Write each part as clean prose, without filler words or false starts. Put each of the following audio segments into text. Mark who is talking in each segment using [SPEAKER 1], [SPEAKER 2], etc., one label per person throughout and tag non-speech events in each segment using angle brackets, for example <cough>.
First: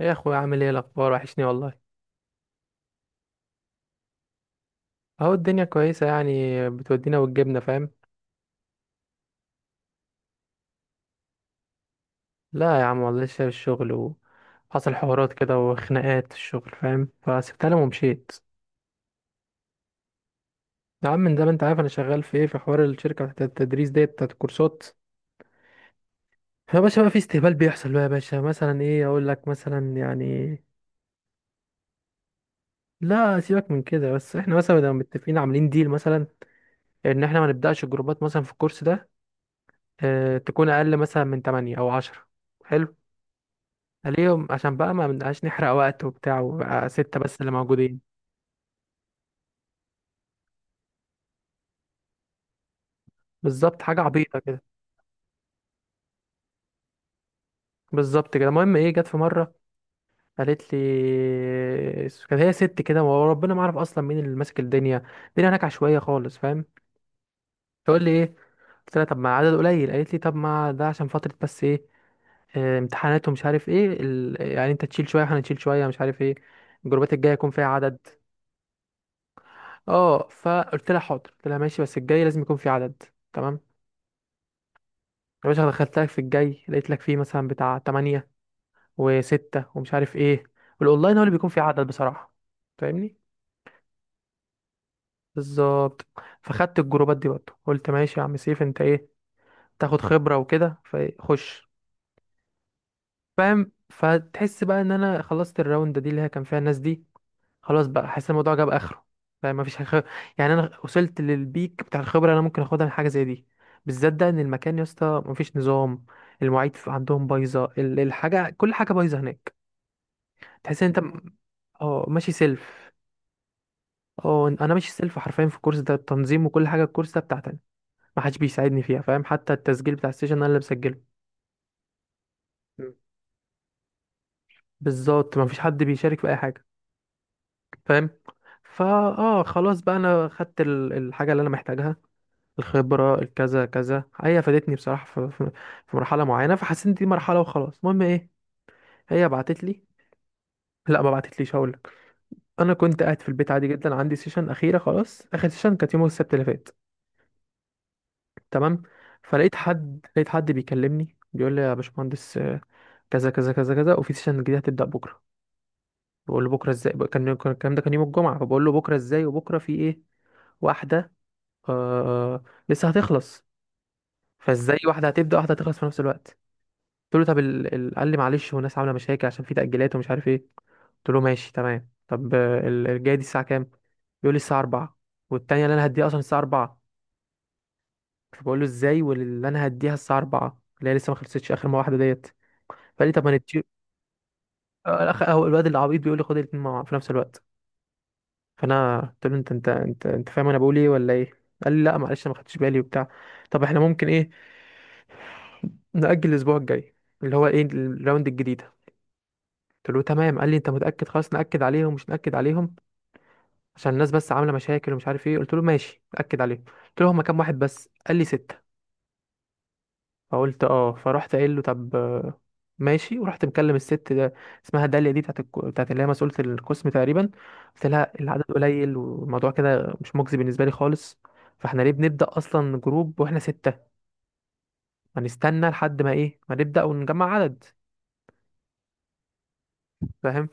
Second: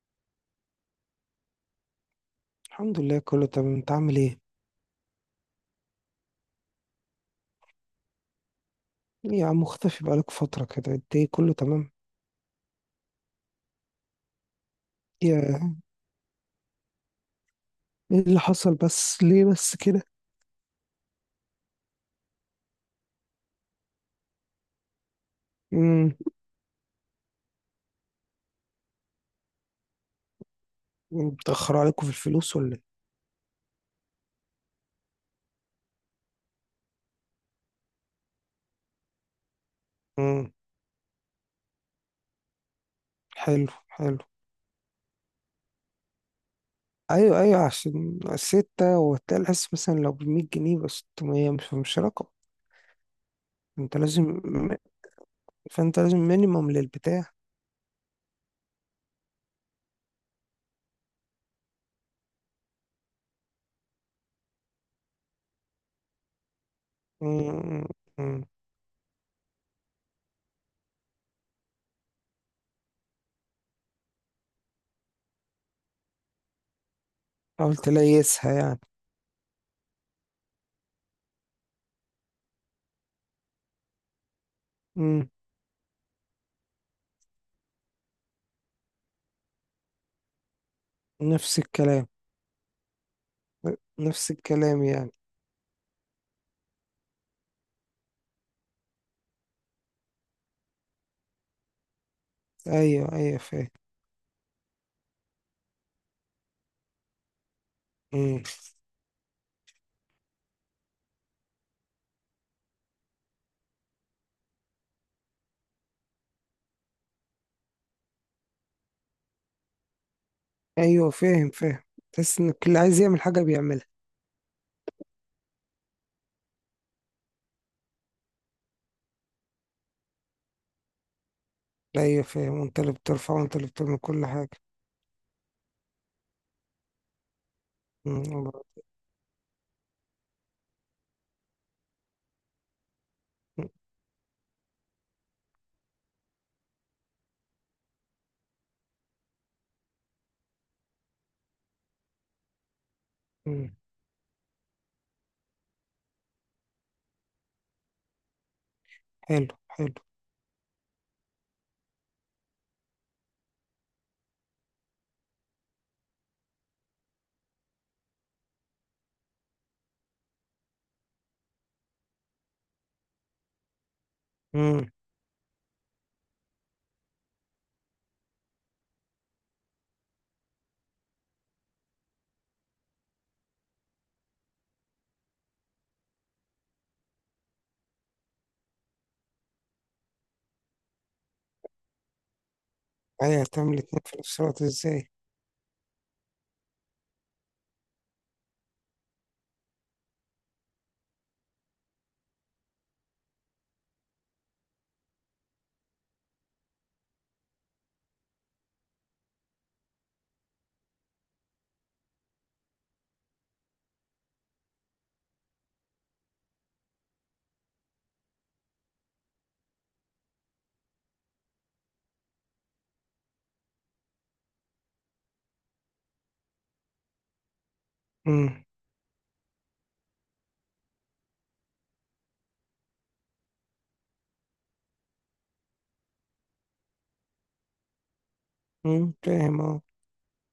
[SPEAKER 1] ايه يا اخويا، عامل ايه؟ الاخبار وحشني والله.
[SPEAKER 2] الحمد لله كله تمام. انت عامل ايه؟
[SPEAKER 1] اهو الدنيا كويسه يعني. بتودينا وتجيبنا، فاهم.
[SPEAKER 2] ايه يا عم مختفي بقالك فترة كده، انت ايه؟ كله تمام.
[SPEAKER 1] لا يا عم والله لسه في الشغل، وحصل حوارات كده
[SPEAKER 2] يا
[SPEAKER 1] وخناقات في الشغل، فاهم، فسبتها لهم
[SPEAKER 2] ايه
[SPEAKER 1] ومشيت.
[SPEAKER 2] اللي حصل؟ بس ليه بس كده؟
[SPEAKER 1] يا عم من زمان انت عارف انا شغال في ايه، في حوار الشركه بتاعت التدريس ديت بتاعت الكورسات.
[SPEAKER 2] امم
[SPEAKER 1] يا باشا بقى في استهبال بيحصل بقى يا باشا، مثلا ايه اقول لك، مثلا يعني
[SPEAKER 2] متأخروا عليكم في الفلوس ولا ايه؟
[SPEAKER 1] لا سيبك من كده، بس احنا مثلا لو متفقين عاملين ديل، مثلا ان احنا ما نبداش الجروبات مثلا في الكورس ده اه
[SPEAKER 2] امم
[SPEAKER 1] تكون اقل مثلا من 8 او 10
[SPEAKER 2] حلو. حلو.
[SPEAKER 1] ليهم، عشان بقى ما بنبقاش نحرق وقت وبتاع، وبقى ستة بس
[SPEAKER 2] ايوه
[SPEAKER 1] اللي
[SPEAKER 2] ايوه،
[SPEAKER 1] موجودين.
[SPEAKER 2] عشان ستة وتلاقي الحس مثلا لو بمية جنيه بس، 600 مش رقم.
[SPEAKER 1] بالظبط،
[SPEAKER 2] انت
[SPEAKER 1] حاجة عبيطة
[SPEAKER 2] لازم،
[SPEAKER 1] كده.
[SPEAKER 2] فانت لازم مينيمم للبتاع.
[SPEAKER 1] بالظبط كده. المهم ايه، جت في مرة قالت لي، كانت هي ست كده وربنا ما اعرف اصلا مين اللي ماسك الدنيا، الدنيا هناك عشوائية خالص فاهم.
[SPEAKER 2] امم
[SPEAKER 1] تقول لي ايه،
[SPEAKER 2] امم.
[SPEAKER 1] قلت لها طب ما عدد قليل، قالت لي طب ما ده عشان فترة بس، ايه امتحانات ومش عارف ايه يعني انت تشيل شوية احنا نشيل شوية، مش عارف ايه، الجروبات الجاية يكون فيها
[SPEAKER 2] حاول
[SPEAKER 1] عدد.
[SPEAKER 2] تليسها يعني.
[SPEAKER 1] اه فقلت لها حاضر، قلت لها ماشي بس الجاي لازم يكون فيه عدد، تمام.
[SPEAKER 2] امم
[SPEAKER 1] يا باشا دخلت لك في الجاي، لقيت لك فيه مثلا بتاع 8 و6 ومش عارف ايه، والاونلاين هو اللي بيكون
[SPEAKER 2] نفس
[SPEAKER 1] فيه عدد
[SPEAKER 2] الكلام.
[SPEAKER 1] بصراحة، فاهمني.
[SPEAKER 2] نفس الكلام يعني.
[SPEAKER 1] بالظبط، فخدت الجروبات دي برضه، قلت ماشي يا عم سيف انت ايه تاخد خبرة وكده، فخش،
[SPEAKER 2] ايوه ايوه فاهم.
[SPEAKER 1] فاهم. فتحس بقى ان انا خلصت الراوند دي اللي هي كان فيها الناس دي، خلاص بقى، حاسس الموضوع جاب اخره، فاهم. يعني انا وصلت للبيك بتاع الخبرة اللي انا ممكن اخدها من حاجة زي دي، بالذات ده ان المكان يا اسطى مفيش نظام، المواعيد عندهم بايظة، الحاجة، كل حاجة بايظة هناك. تحس ان انت
[SPEAKER 2] ايوه
[SPEAKER 1] م-
[SPEAKER 2] فاهم فاهم.
[SPEAKER 1] اه ماشي
[SPEAKER 2] تحس ان اللي
[SPEAKER 1] سيلف.
[SPEAKER 2] عايز يعمل حاجه بيعملها.
[SPEAKER 1] اه انا ماشي سيلف حرفيا، في الكورس ده التنظيم وكل حاجه، الكورس ده بتاعتي انا، ما حدش بيساعدني فيها فاهم، حتى التسجيل بتاع السيشن انا اللي بسجله.
[SPEAKER 2] ايوه فاهم، وانت اللي
[SPEAKER 1] مم.
[SPEAKER 2] بترفع وانت اللي بتعمل كل حاجه.
[SPEAKER 1] بالظبط، ما فيش حد بيشارك في اي حاجه فاهم.
[SPEAKER 2] مم، الله.
[SPEAKER 1] فا اه خلاص بقى انا خدت الحاجه اللي انا محتاجها، الخبره الكذا
[SPEAKER 2] مم.
[SPEAKER 1] كذا، هي فادتني بصراحه في مرحله معينه، فحسيت إن دي مرحله وخلاص. المهم ايه، هي بعتت لي، لا ما بعتتليش، هقول لك. انا كنت قاعد في البيت عادي
[SPEAKER 2] مم.
[SPEAKER 1] جدا، عندي سيشن اخيره، خلاص اخر سيشن كانت يوم السبت اللي فات، تمام. فلقيت
[SPEAKER 2] حلو حلو.
[SPEAKER 1] حد لقيت حد بيكلمني بيقول لي يا باشمهندس كذا كذا كذا كذا، وفي سيشن جديد هتبدأ بكرة. بقول له بكرة ازاي؟ الكلام ده كان يوم الجمعة، فبقول له بكرة ازاي وبكرة في ايه؟ واحدة آه لسه هتخلص، فازاي
[SPEAKER 2] امم
[SPEAKER 1] واحدة هتبدأ واحدة هتخلص في نفس الوقت؟ قلت له طب قال لي معلش، والناس عاملة مشاكل عشان في تأجيلات ومش عارف ايه. قلت له ماشي تمام، طب الجاية دي الساعة كام؟ بيقول لي الساعة 4، والتانية اللي انا هديها اصلا الساعة 4. فبقول له ازاي واللي انا هديها الساعه 4 اللي هي لسه ما خلصتش اخر ما واحده ديت؟ فقال لي طب ما
[SPEAKER 2] ايوه،
[SPEAKER 1] نتشير.
[SPEAKER 2] هتعمل اتنين في نفس الوقت ازاي؟
[SPEAKER 1] الاخ هو الواد العبيط بيقول لي خد الاثنين مع في نفس الوقت. فانا قلت له انت فاهم انا بقول ايه ولا ايه؟ قال لي لا معلش انا ما خدتش بالي وبتاع، طب احنا ممكن ايه، نأجل الأسبوع الجاي اللي هو إيه الراوند الجديدة. قلت له تمام، قال لي أنت متأكد؟ خلاص نأكد عليهم مش نأكد عليهم عشان الناس بس عاملة مشاكل ومش عارف إيه. قلت له ماشي نأكد عليهم. قلت له هما كام واحد بس؟ قال لي ستة. فقلت اه. فرحت قايل له طب ماشي، ورحت مكلم الست ده اسمها داليا دي، بتاعت اللي هي مسؤولة القسم تقريبا. قلت لها العدد
[SPEAKER 2] امم
[SPEAKER 1] قليل والموضوع كده مش مجزي بالنسبة لي خالص، فاحنا ليه بنبدأ أصلا جروب واحنا ستة؟ ما نستنى لحد ما ايه، ما نبدأ ونجمع عدد،
[SPEAKER 2] فاهم اه.
[SPEAKER 1] فاهم.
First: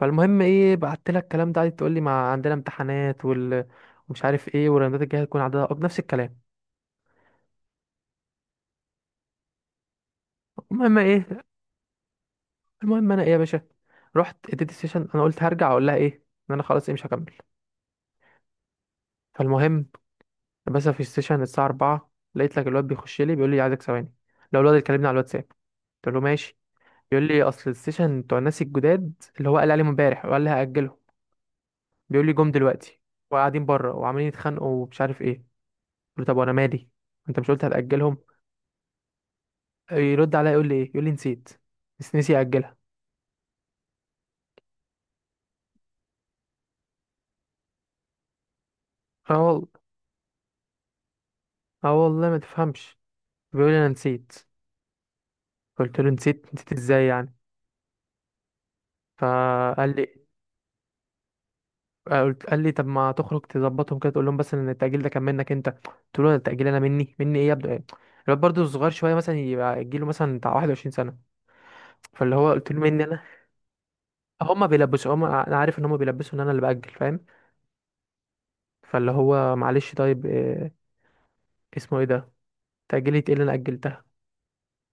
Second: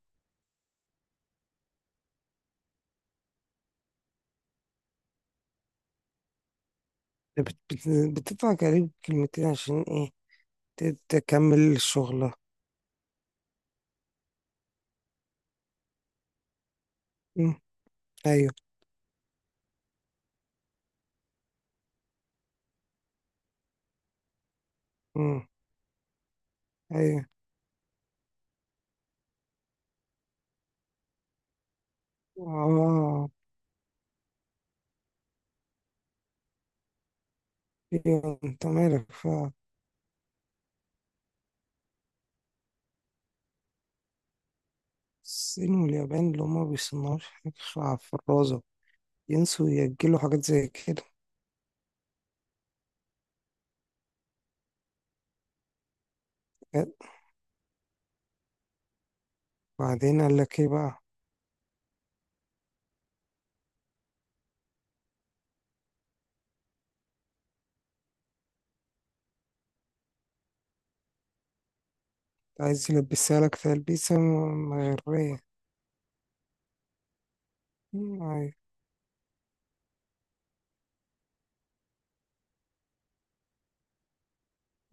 [SPEAKER 1] فالمهم ايه، بعت لها الكلام ده، قعدت تقول لي ما عندنا امتحانات ومش عارف ايه، والراندات الجايه هتكون عددها أكبر، نفس الكلام.
[SPEAKER 2] ده بت- بت- بتدفع كريم كلمتين عشان ايه؟
[SPEAKER 1] المهم ايه،
[SPEAKER 2] تكمل شغله.
[SPEAKER 1] المهم انا ايه يا باشا، رحت اديت السيشن، انا قلت هرجع اقول لها ايه ان انا خلاص ايه، مش هكمل.
[SPEAKER 2] امم ايوه.
[SPEAKER 1] فالمهم، بس في السيشن الساعة 4 لقيت لك الواد بيخش لي بيقول لي عايزك ثواني، لو الواد اللي كلمني على الواتساب.
[SPEAKER 2] امم
[SPEAKER 1] قلت له ماشي.
[SPEAKER 2] ايوه.
[SPEAKER 1] بيقول لي اصل السيشن بتوع الناس الجداد اللي هو قال عليهم امبارح وقال لي هأجله، بيقول لي جم دلوقتي
[SPEAKER 2] اه.
[SPEAKER 1] وقاعدين بره وعمالين يتخانقوا ومش عارف ايه. قلت له طب وانا مالي، انت مش قلت هتأجلهم؟
[SPEAKER 2] ايوه، انت مالك فعلا.
[SPEAKER 1] يرد عليا يقول لي ايه، يقول لي نسيت، بس نسي أجلها.
[SPEAKER 2] الصين واليابان اللي هما مبيصنعوش حاجة في الرازة،
[SPEAKER 1] اه والله،
[SPEAKER 2] ينسوا يأجلوا حاجات زي كده؟
[SPEAKER 1] اه والله ما تفهمش، بيقول لي انا نسيت. قلت له نسيت، نسيت ازاي يعني؟ فقال لي
[SPEAKER 2] بعدين قال لك ايه بقى؟
[SPEAKER 1] قلت قال لي طب ما تخرج تظبطهم كده، تقول لهم بس ان التأجيل ده كان منك. انت قلت له التأجيل، انا مني، مني ايه يا ابني؟ الواد برضه صغير شويه، مثلا يبقى يجيله مثلا بتاع 21 سنه. فاللي هو قلت له
[SPEAKER 2] عايز
[SPEAKER 1] مني انا،
[SPEAKER 2] يلبسها لك تلبيسة
[SPEAKER 1] هما بيلبسوا،
[SPEAKER 2] مغرية.
[SPEAKER 1] هما انا عارف ان هما بيلبسوا ان انا اللي بأجل فاهم.
[SPEAKER 2] مم، أيوة.
[SPEAKER 1] فاللي هو معلش طيب إيه، اسمه ايه ده، تأجيلي ايه اللي انا أجلتها؟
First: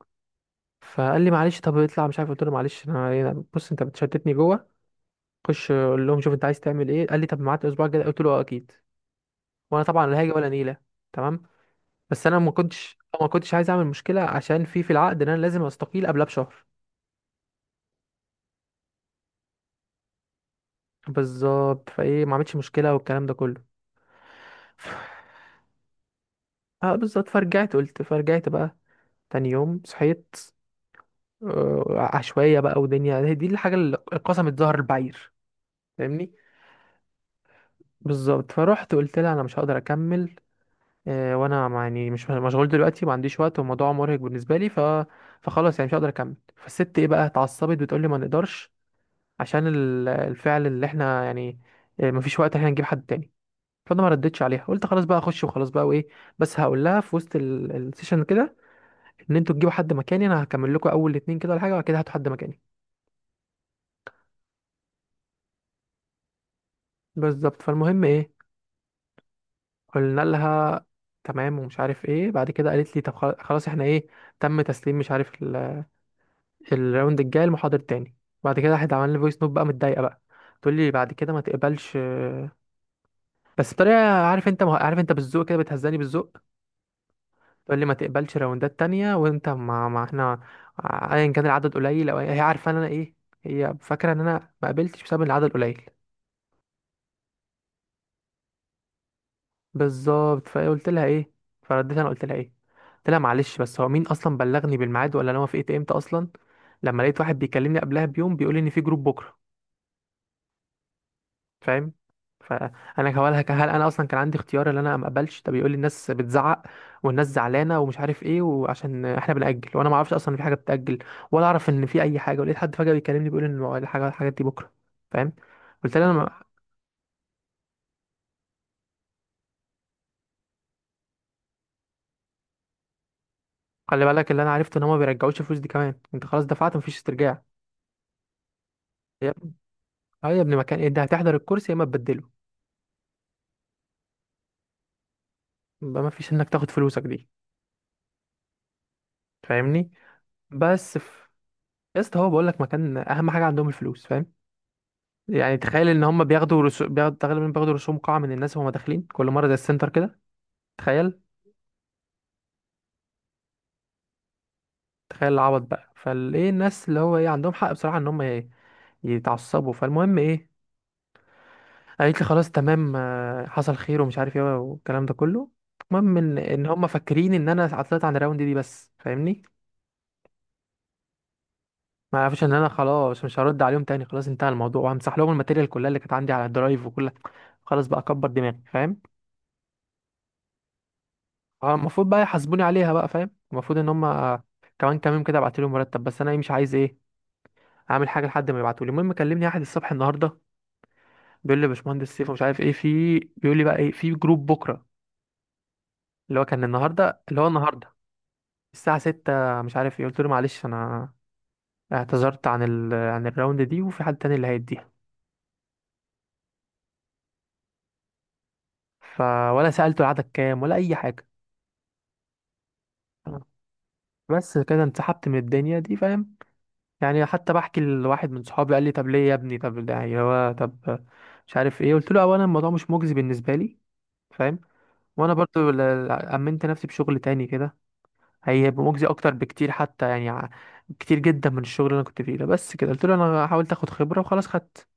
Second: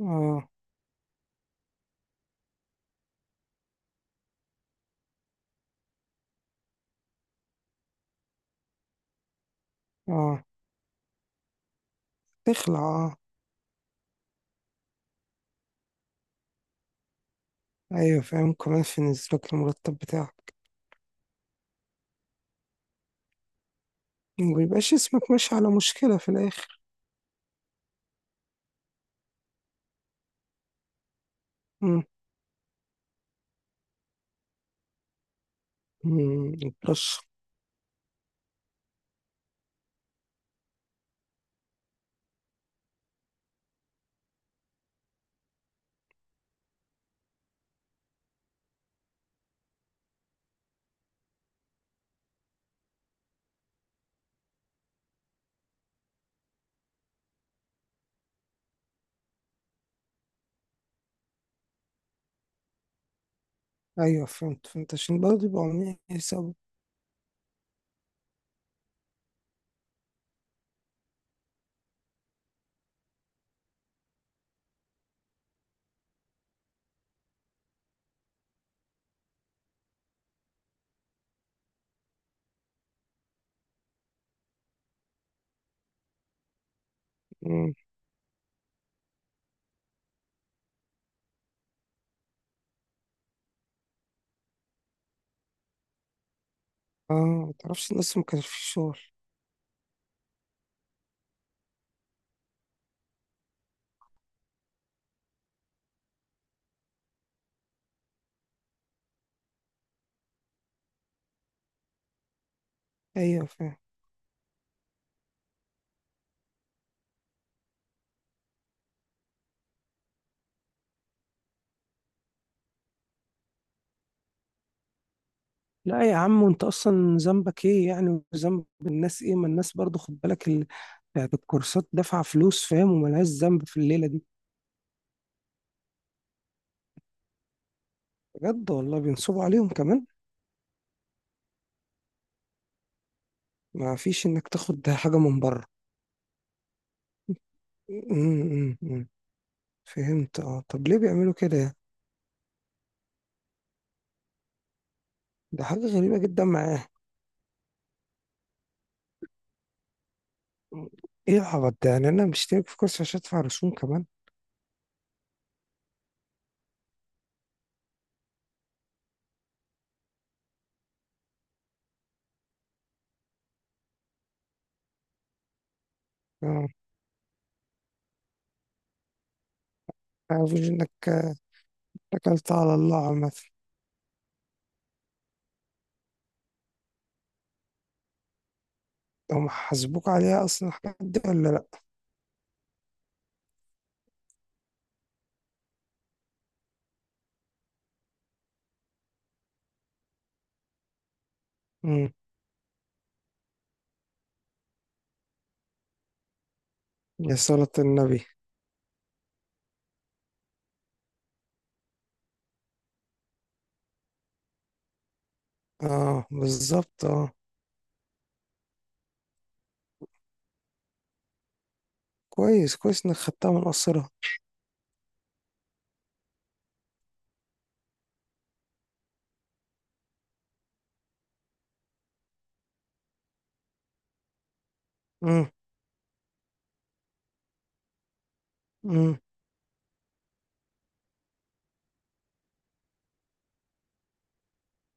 [SPEAKER 2] اه.
[SPEAKER 1] فقال لي معلش طب اطلع، مش عارف. قلت له معلش بص انت بتشتتني جوه، خش قول لهم، شوف انت عايز تعمل ايه. قال لي طب معاك اسبوع كده، قلت له اه اكيد، وانا طبعا لا هاجي
[SPEAKER 2] اه،
[SPEAKER 1] ولا نيله، تمام. بس انا ما
[SPEAKER 2] تخلع.
[SPEAKER 1] كنتش
[SPEAKER 2] اه،
[SPEAKER 1] ما كنتش عايز اعمل مشكله عشان في العقد ان انا لازم استقيل قبلها بشهر،
[SPEAKER 2] ايوه فاهم، كمان في نزلك المرتب بتاعك.
[SPEAKER 1] بالظبط، فايه ما عملتش مشكله والكلام ده كله.
[SPEAKER 2] مبيبقاش اسمك ماشي على مشكلة في الآخر.
[SPEAKER 1] <sighs> اه بالظبط. فرجعت بقى، تاني يوم صحيت
[SPEAKER 2] مم.
[SPEAKER 1] عشوائيه بقى ودنيا، هي دي الحاجه اللي قسمت ظهر البعير، فاهمني.
[SPEAKER 2] مم، بلش.
[SPEAKER 1] بالظبط، فروحت قلت لها انا مش هقدر اكمل وانا يعني مش مشغول دلوقتي، ما عنديش وقت والموضوع مرهق بالنسبه لي، فخلاص يعني مش هقدر اكمل. فالست ايه بقى اتعصبت بتقول لي ما نقدرش عشان الفعل اللي احنا يعني مفيش وقت، احنا نجيب حد تاني. فانا ما ردتش عليها، قلت خلاص بقى اخش وخلاص بقى وايه، بس هقول لها في وسط السيشن كده ان انتوا تجيبوا حد مكاني، انا هكمل لكم اول اتنين كده ولا حاجه وبعد كده هاتوا حد مكاني.
[SPEAKER 2] ايوه فهمت فهمت، عشان برضه يبقوا عاملين حساب.
[SPEAKER 1] بالظبط فالمهم ايه، قلنا لها تمام ومش عارف ايه، بعد كده قالت لي طب خلاص احنا ايه، تم تسليم مش عارف الراوند الجاي المحاضر تاني. بعد كده راحت عمل لي فويس نوت بقى متضايقه بقى، تقول لي بعد كده ما تقبلش بس بطريقه، عارف انت بالذوق كده، بتهزاني بالذوق،
[SPEAKER 2] مم،
[SPEAKER 1] تقول لي ما تقبلش راوندات تانية وانت ما احنا ايا كان العدد قليل او هي عارفه ان انا ايه، هي فاكره ان انا ما قبلتش بسبب إن العدد قليل.
[SPEAKER 2] اه. متعرفش الناس ما كانش في شغل.
[SPEAKER 1] بالظبط فقلت لها ايه، فرديت انا قلت لها ايه، قلت لها معلش بس هو مين اصلا بلغني بالميعاد، ولا انا وافقت امتى اصلا لما لقيت واحد بيكلمني قبلها بيوم بيقول لي ان في جروب بكره، فاهم؟ فانا هقولها
[SPEAKER 2] ايوه
[SPEAKER 1] هل
[SPEAKER 2] فاهم.
[SPEAKER 1] انا اصلا كان عندي اختيار ان انا ما اقبلش؟ ده بيقول لي الناس بتزعق والناس زعلانه ومش عارف ايه، وعشان احنا بنأجل، وانا ما اعرفش اصلا إن في حاجه بتأجل، ولا اعرف ان في اي حاجه، ولقيت حد فجأة بيكلمني بيقول ان الحاجات دي بكره، فاهم. قلت له
[SPEAKER 2] لا
[SPEAKER 1] انا
[SPEAKER 2] يا
[SPEAKER 1] ما-
[SPEAKER 2] عم، وانت اصلا ذنبك ايه يعني؟ وذنب الناس ايه؟ ما الناس برضه، خد بالك بتاعت الكورسات دافعة فلوس فاهم، وملهاش ذنب في
[SPEAKER 1] خلي
[SPEAKER 2] الليلة دي.
[SPEAKER 1] بالك اللي انا عرفته ان هم ما بيرجعوش الفلوس دي كمان، انت خلاص دفعت مفيش استرجاع
[SPEAKER 2] بجد والله
[SPEAKER 1] يا
[SPEAKER 2] بينصبوا
[SPEAKER 1] ابني.
[SPEAKER 2] عليهم كمان.
[SPEAKER 1] اه يا ابني، مكان انت هتحضر الكرسي يا اما تبدله،
[SPEAKER 2] ما فيش انك تاخد حاجة من بره.
[SPEAKER 1] يبقى مفيش انك تاخد فلوسك دي
[SPEAKER 2] أمم، أمم.
[SPEAKER 1] فاهمني.
[SPEAKER 2] فهمت اه. طب
[SPEAKER 1] بس
[SPEAKER 2] ليه
[SPEAKER 1] في...
[SPEAKER 2] بيعملوا كده يعني؟
[SPEAKER 1] يا اسطى هو بقول لك مكان، اهم حاجه عندهم الفلوس فاهم. يعني
[SPEAKER 2] ده حاجة
[SPEAKER 1] تخيل ان
[SPEAKER 2] غريبة
[SPEAKER 1] هم
[SPEAKER 2] جدا معاه.
[SPEAKER 1] بياخدوا تقريبا، بياخدوا رسوم قاعة من الناس وهم داخلين كل مرة زي السنتر كده. تخيل.
[SPEAKER 2] ايه العبط ده يعني؟ انا مشترك في كورس عشان ادفع رسوم كمان؟
[SPEAKER 1] تخيل العبط بقى، فالايه الناس اللي هو ايه عندهم حق بصراحة ان هم يتعصبوا. فالمهم ايه، قالت لي خلاص تمام حصل خير ومش عارف ايه والكلام ده كله. المهم ان
[SPEAKER 2] اه.
[SPEAKER 1] هم فاكرين ان انا عطلت عن الراوند دي بس فاهمني،
[SPEAKER 2] عارف انك
[SPEAKER 1] ما عرفش ان
[SPEAKER 2] اكلت
[SPEAKER 1] انا
[SPEAKER 2] على الله
[SPEAKER 1] خلاص
[SPEAKER 2] عامة.
[SPEAKER 1] مش هرد عليهم تاني، خلاص انتهى الموضوع وهمسح لهم الماتيريال كلها اللي كانت عندي على الدرايف وكل، خلاص بقى اكبر دماغي فاهم.
[SPEAKER 2] هم حاسبوك عليها اصلا الحاجات دي ولا لا؟
[SPEAKER 1] اه المفروض بقى يحاسبوني عليها بقى، فاهم، المفروض ان هم كمان كام يوم كده ابعت لهم مرتب، بس انا ايه مش عايز ايه اعمل حاجه لحد ما يبعتوا لي. المهم كلمني احد الصبح النهارده بيقول لي يا
[SPEAKER 2] أمم.
[SPEAKER 1] باشمهندس سيف مش عارف ايه، في بيقول لي بقى ايه، في جروب بكره اللي هو كان النهارده،
[SPEAKER 2] يا
[SPEAKER 1] اللي هو
[SPEAKER 2] صلاة
[SPEAKER 1] النهارده
[SPEAKER 2] النبي.
[SPEAKER 1] الساعه 6 مش عارف ايه. قلت له معلش انا اعتذرت عن عن الراوند دي، وفي حد تاني اللي هيديها،
[SPEAKER 2] اه بالظبط اه.
[SPEAKER 1] ف ولا سالته العدد كام ولا اي حاجه.
[SPEAKER 2] كويس كويس انك خدتها من قصرها.
[SPEAKER 1] بس كده انسحبت من الدنيا دي فاهم. يعني حتى بحكي لواحد من صحابي قال لي طب ليه يا ابني، طب ده يعني هو طب مش عارف ايه. قلت له اولا الموضوع مش مجزي بالنسبه لي فاهم، وانا
[SPEAKER 2] أمم،
[SPEAKER 1] برضو امنت نفسي بشغل تاني كده هيبقى مجزي
[SPEAKER 2] أمم.
[SPEAKER 1] اكتر بكتير، حتى يعني كتير جدا من الشغل اللي انا كنت فيه ده. بس كده قلت له انا حاولت اخد خبره وخلاص خدت،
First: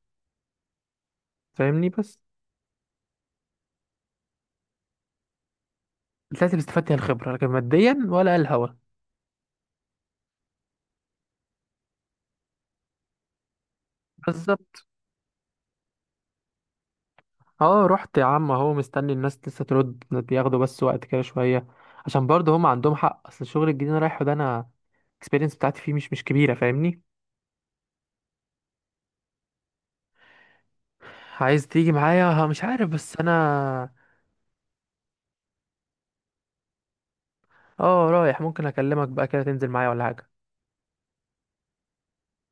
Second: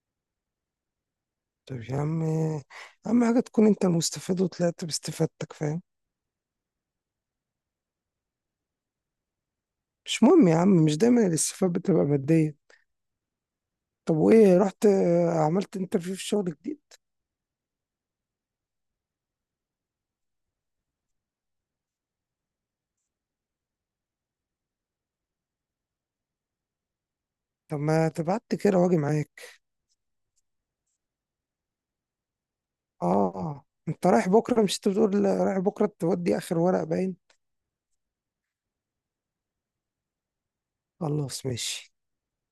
[SPEAKER 2] طب
[SPEAKER 1] فاهمني،
[SPEAKER 2] يا
[SPEAKER 1] بس
[SPEAKER 2] عم، اهم حاجة تكون انت المستفيد، وطلعت باستفادتك فاهم.
[SPEAKER 1] طلعت اللي استفدت هي الخبره، لكن ماديا ولا الهوا.
[SPEAKER 2] مش مهم يا عم، مش دايما الاستفادة بتبقى مادية. طب وايه، رحت
[SPEAKER 1] بالظبط،
[SPEAKER 2] آه، عملت انترفيو في شغل جديد؟
[SPEAKER 1] اه رحت يا عم اهو مستني الناس لسه ترد، بياخدوا بس وقت كده شويه، عشان برضه هم عندهم حق، اصل الشغل الجديد اللي أنا رايحه ده انا الاكسبيرينس بتاعتي فيه مش كبيره، فاهمني.
[SPEAKER 2] طب ما تبعت كده واجي معاك.
[SPEAKER 1] عايز تيجي معايا، ها؟ مش عارف
[SPEAKER 2] اه.
[SPEAKER 1] بس
[SPEAKER 2] آه.
[SPEAKER 1] انا،
[SPEAKER 2] انت رايح بكرة؟ مش انت بتقول رايح بكرة تودي اخر ورق باين؟
[SPEAKER 1] اه رايح، ممكن اكلمك بقى كده تنزل معايا ولا حاجه.
[SPEAKER 2] خلاص ماشي.